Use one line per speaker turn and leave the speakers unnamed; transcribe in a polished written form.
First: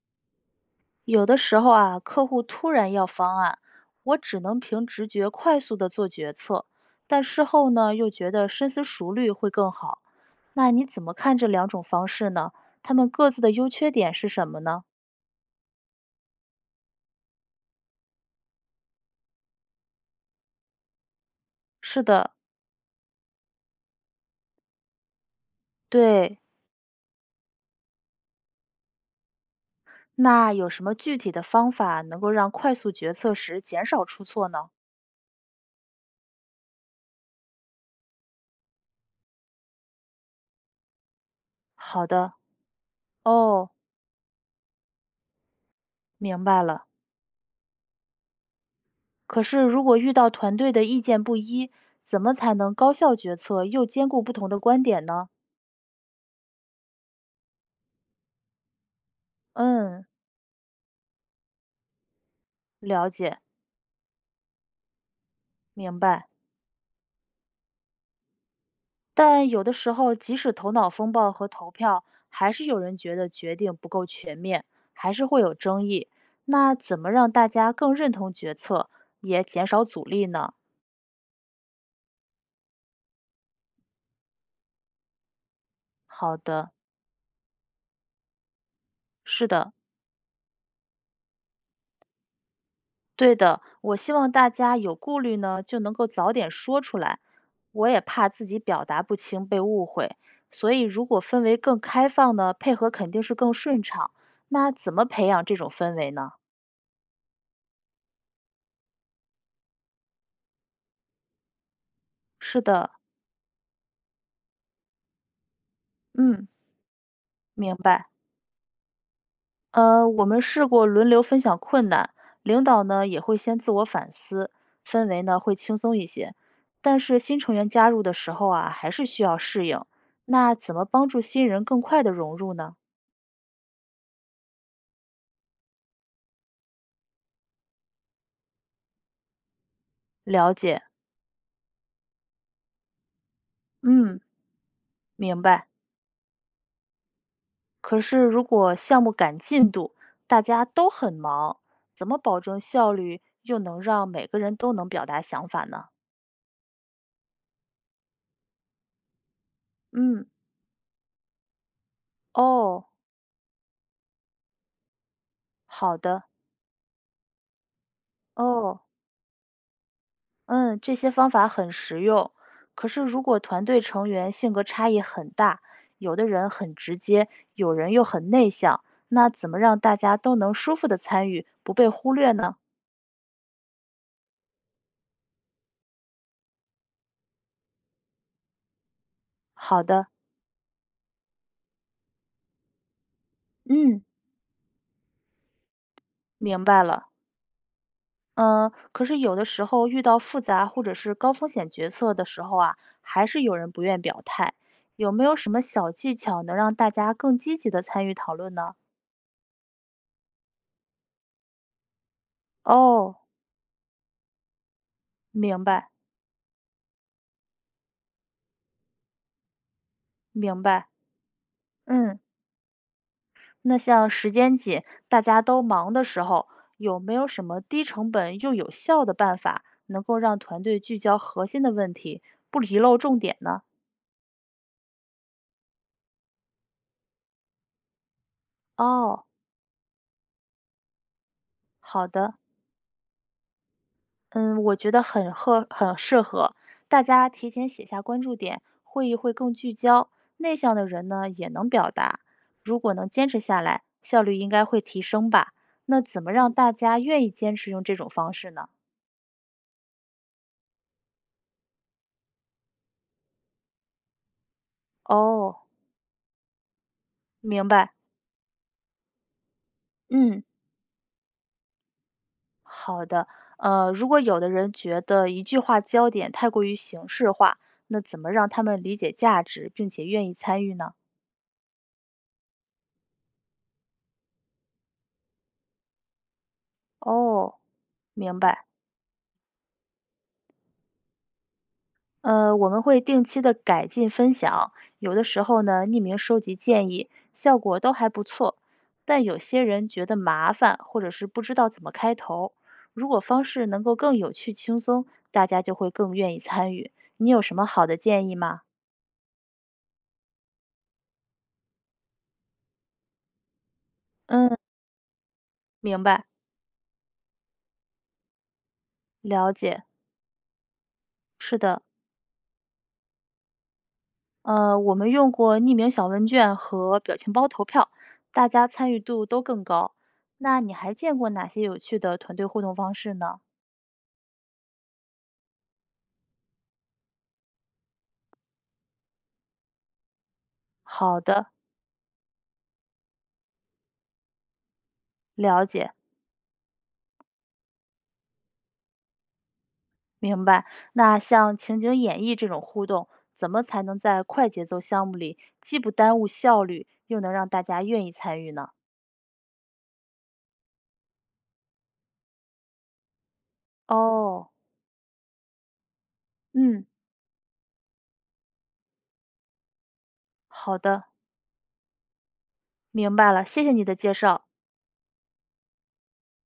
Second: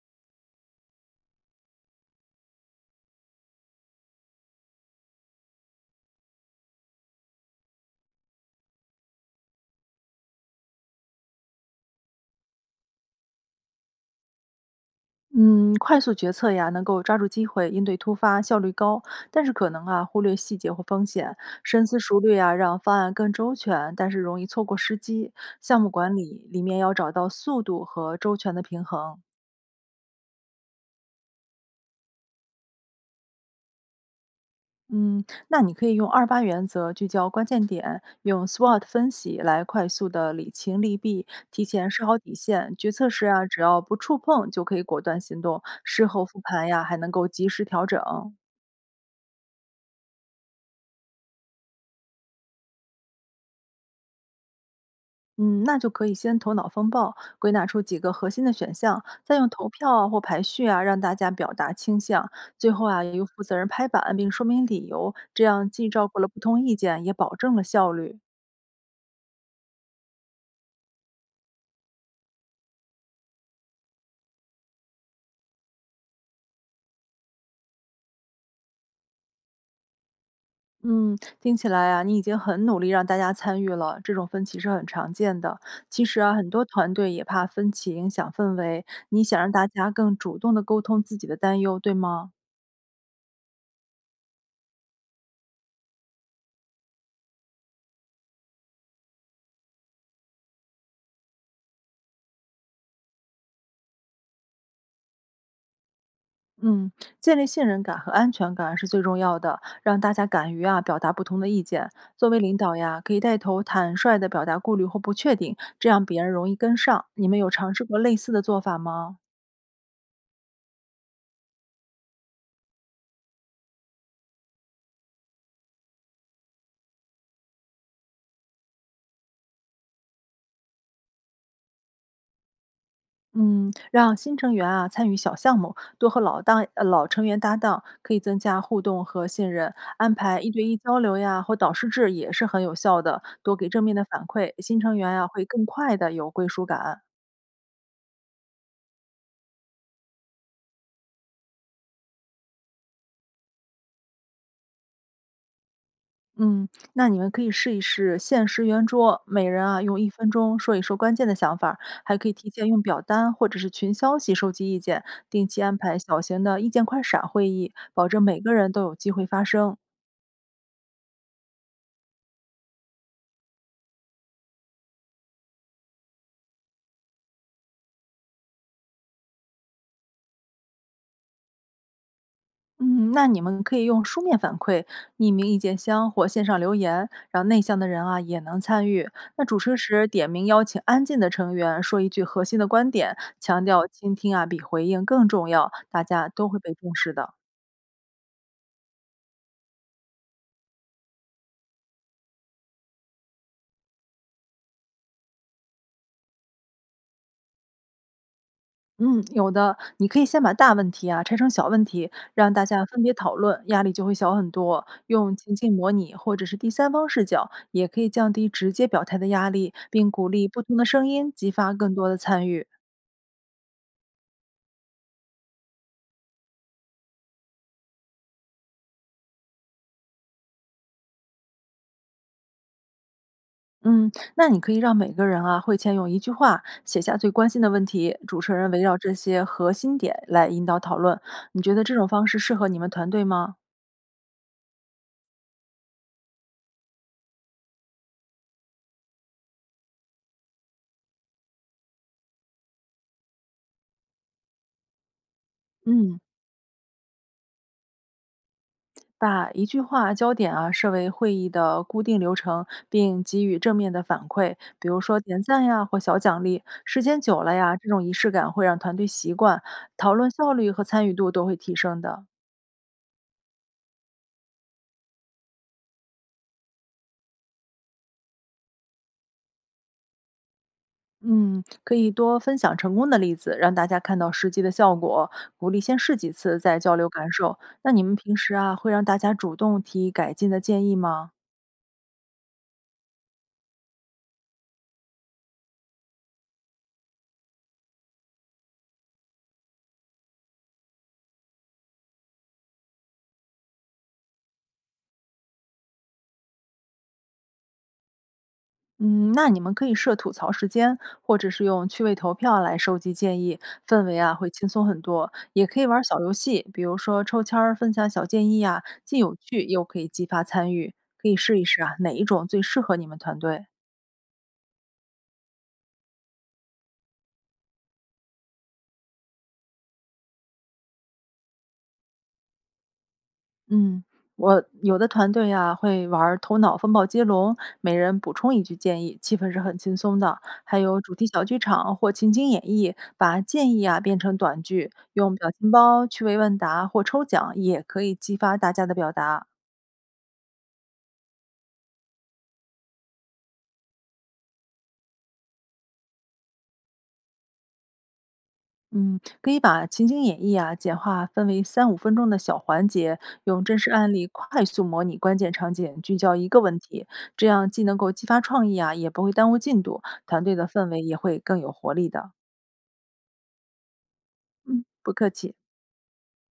有的时候啊，客户突然要方案，我只能凭直觉快速的做决策，但事后呢，又觉得深思熟虑会更好。那你怎么看这两种方式呢？他们各自的优缺点是什么呢？
嗯，快速决策呀，能够抓住机会，应对突发，效率高，但是可能啊，忽略细节或风险，深思
是
熟
的，
虑啊，让方案更周全，但是容易错过时机。项目管
对。
理里面要找到速度和周全的平衡。
那有什么具体的方法能够让快速决策时减少出错呢？
嗯，那你可以用二八原则聚焦关键点，用 SWOT 分析来快速的理清利弊，提前设
好
好
的，
底线。决策时啊，只
哦，
要不触碰就可以果断行动，事后
明
复
白
盘呀，
了。
还能够及时调整。
可是如果遇到团队的意见不一，怎么才能高效决策又兼顾不同的观点呢？
嗯，那就可以先头脑风暴，归纳出几个核心的选项，再用投票
嗯，
啊或排序啊让大家表达倾向，最后啊
了
也由
解，
负责人拍板并说明理由，这样既
明
照顾
白。
了不同意见，也保证了效率。
但有的时候，即使头脑风暴和投票，还是有人觉得决定不够全面，还是会有争议。那怎么让大家更认同决策，也减少阻力呢？
嗯，听起来啊，你已经很努力让大家参与了，这种分歧是很常见的。其实啊，
好
很多
的，
团队也怕分歧影响氛围，你想
是
让大
的，
家更主动的沟通自己的担忧，对吗？
对的。我希望大家有顾虑呢，就能够早点说出来。我也怕自己表达不清被误会，所以如果氛围更开放呢，配合肯定是更顺畅。那怎么培养这种氛围呢？
嗯，建立信任感和安全感是最重要的，让大家敢于啊表达不同的意见。作为领
是
导
的，
呀，可以带头坦率地表达顾虑或不确定，这样别人
嗯。
容易跟上。你们有尝
明
试过
白。
类似的做法吗？
我们试过轮流分享困难，领导呢也会先自我反思，氛围呢会轻松一些。但是新成员加入的时候啊，还是需要适应。那怎么帮助新人更快的融入呢？
嗯，让新成员啊参与小项目，多和老成员搭档，可以增加互动和信任。安排一
了
对一
解，
交流呀，或导师制也是很有效的，多给正面的
嗯，
反馈，新成员啊
明
会更
白。
快的有归属感。
可是如果项目赶进度，大家都很忙，怎么保证效率又能让每个人都能表达想法呢？
嗯，那你们可以试一试限时圆桌，每人啊用一
嗯，
分钟说一说关键的想法儿还可以提前用
哦，
表单或者是群消息收集意见，定期安
好
排小
的，
型的意见快闪会议，保证每个人
哦。
都有机会发声。
嗯，这些方法很实用。可是，如果团队成员性格差异很大，有的人很直接，有人又很内向，那怎么让大家都能舒服的参与，不被忽略呢？
嗯，那你们可以用书面反馈、匿名意见箱或线上留言，让内向的人啊也能参与。那主持
好的，
时点名邀请安静的成员说一句核心的观点，强调
嗯，
倾听啊比回应更重要，大家都会
明
被
白
重
了。
视的。
嗯，可是有的时候遇到复杂或者是高风险决策的时候啊，还是有人不愿表态。有没有什么小技巧能让大家更积极的参与讨论呢？
嗯，有的，你可以先把大问题啊拆成小问题，让大家分别
哦，
讨论，压力就会小很多。用情
明
境
白，
模拟或者是第三方视角，也可以降低直接表态的压力，并鼓励
明
不同的
白，
声音，激发更多的
嗯。
参与。
那像时间紧，大家都忙的时候，有没有什么低成本又有效的办法，能够让团队聚焦核心的问题，不遗漏重点呢？
嗯，那你可以让每个人啊会前用一句话写下最关心的问题，主持人围绕这
哦，
些核心点来引导讨论。你觉得这
好
种方
的，
式适合你们团队吗？
嗯，我觉得很合，很适合。大家提前写下关注点，会议会更聚焦。内向的人呢，也能表达。如果能坚持下来，效率应该会提升吧？那
嗯。
怎么让大家愿意坚持用这种方式呢？
把一句话焦点啊设为会议的固定流程，并给予正面的反馈，比如说点
哦，
赞呀或小奖励。时间久了
明
呀，这
白，
种仪式感会让团队习惯，讨论
嗯。
效率和参与度都会提升的。
好的，如果有的人觉得一句话焦点太过于形式化，那怎么让他们理解价值，并且愿意参与呢？
嗯，可以多分享成功的例子，让大家看到实际的效果，鼓励先试几次再交流感
哦，
受。那你们平
明
时
白。
啊会让大家主动提改进的建议吗？
我们会定期的改进分享，有的时候呢，匿名收集建议，效果都还不错。但有些人觉得麻烦，或者是不知道怎么开头。如果方式能够更有趣、轻松，大家就会更愿意参与。你有什么好的建议吗？
嗯，那你们可以设吐槽时间，或者是用趣味投票来收集建议，氛围啊会
嗯，
轻松很多。也可以玩
明
儿小
白，
游戏，比如说抽签儿分享小建议呀，既有
了
趣
解，
又可以激发参与。可以
是
试一
的。
试啊，哪一种最适合你们团队？
我们用过匿名小问卷和表情包投票，大家参与度都更高。那你还见过哪些有趣的团队互动方式呢？
嗯，我有的团队呀、会玩儿头脑风暴接龙，每人补充一句建议，气氛是很轻松的。还有主
好
题小
的，
剧场或情景演绎，把建议啊变成短剧，用表
了
情
解，
包、趣味问答或抽奖也可以激发大家的表达。
明白。那像情景演绎这种互动，怎么才能在快节奏项目里既不耽误效率，又能让大家愿意参与呢？
嗯，可以把情景演绎啊简化分为三五分钟的小环节，用真实案例
哦，
快速模拟关键场景，聚焦一个问
嗯，
题，这样既能够激发创意啊，也不会耽误进度，团队的
好
氛围
的，
也会更有活力的。
明白了，谢谢你的介绍。
嗯，不客气。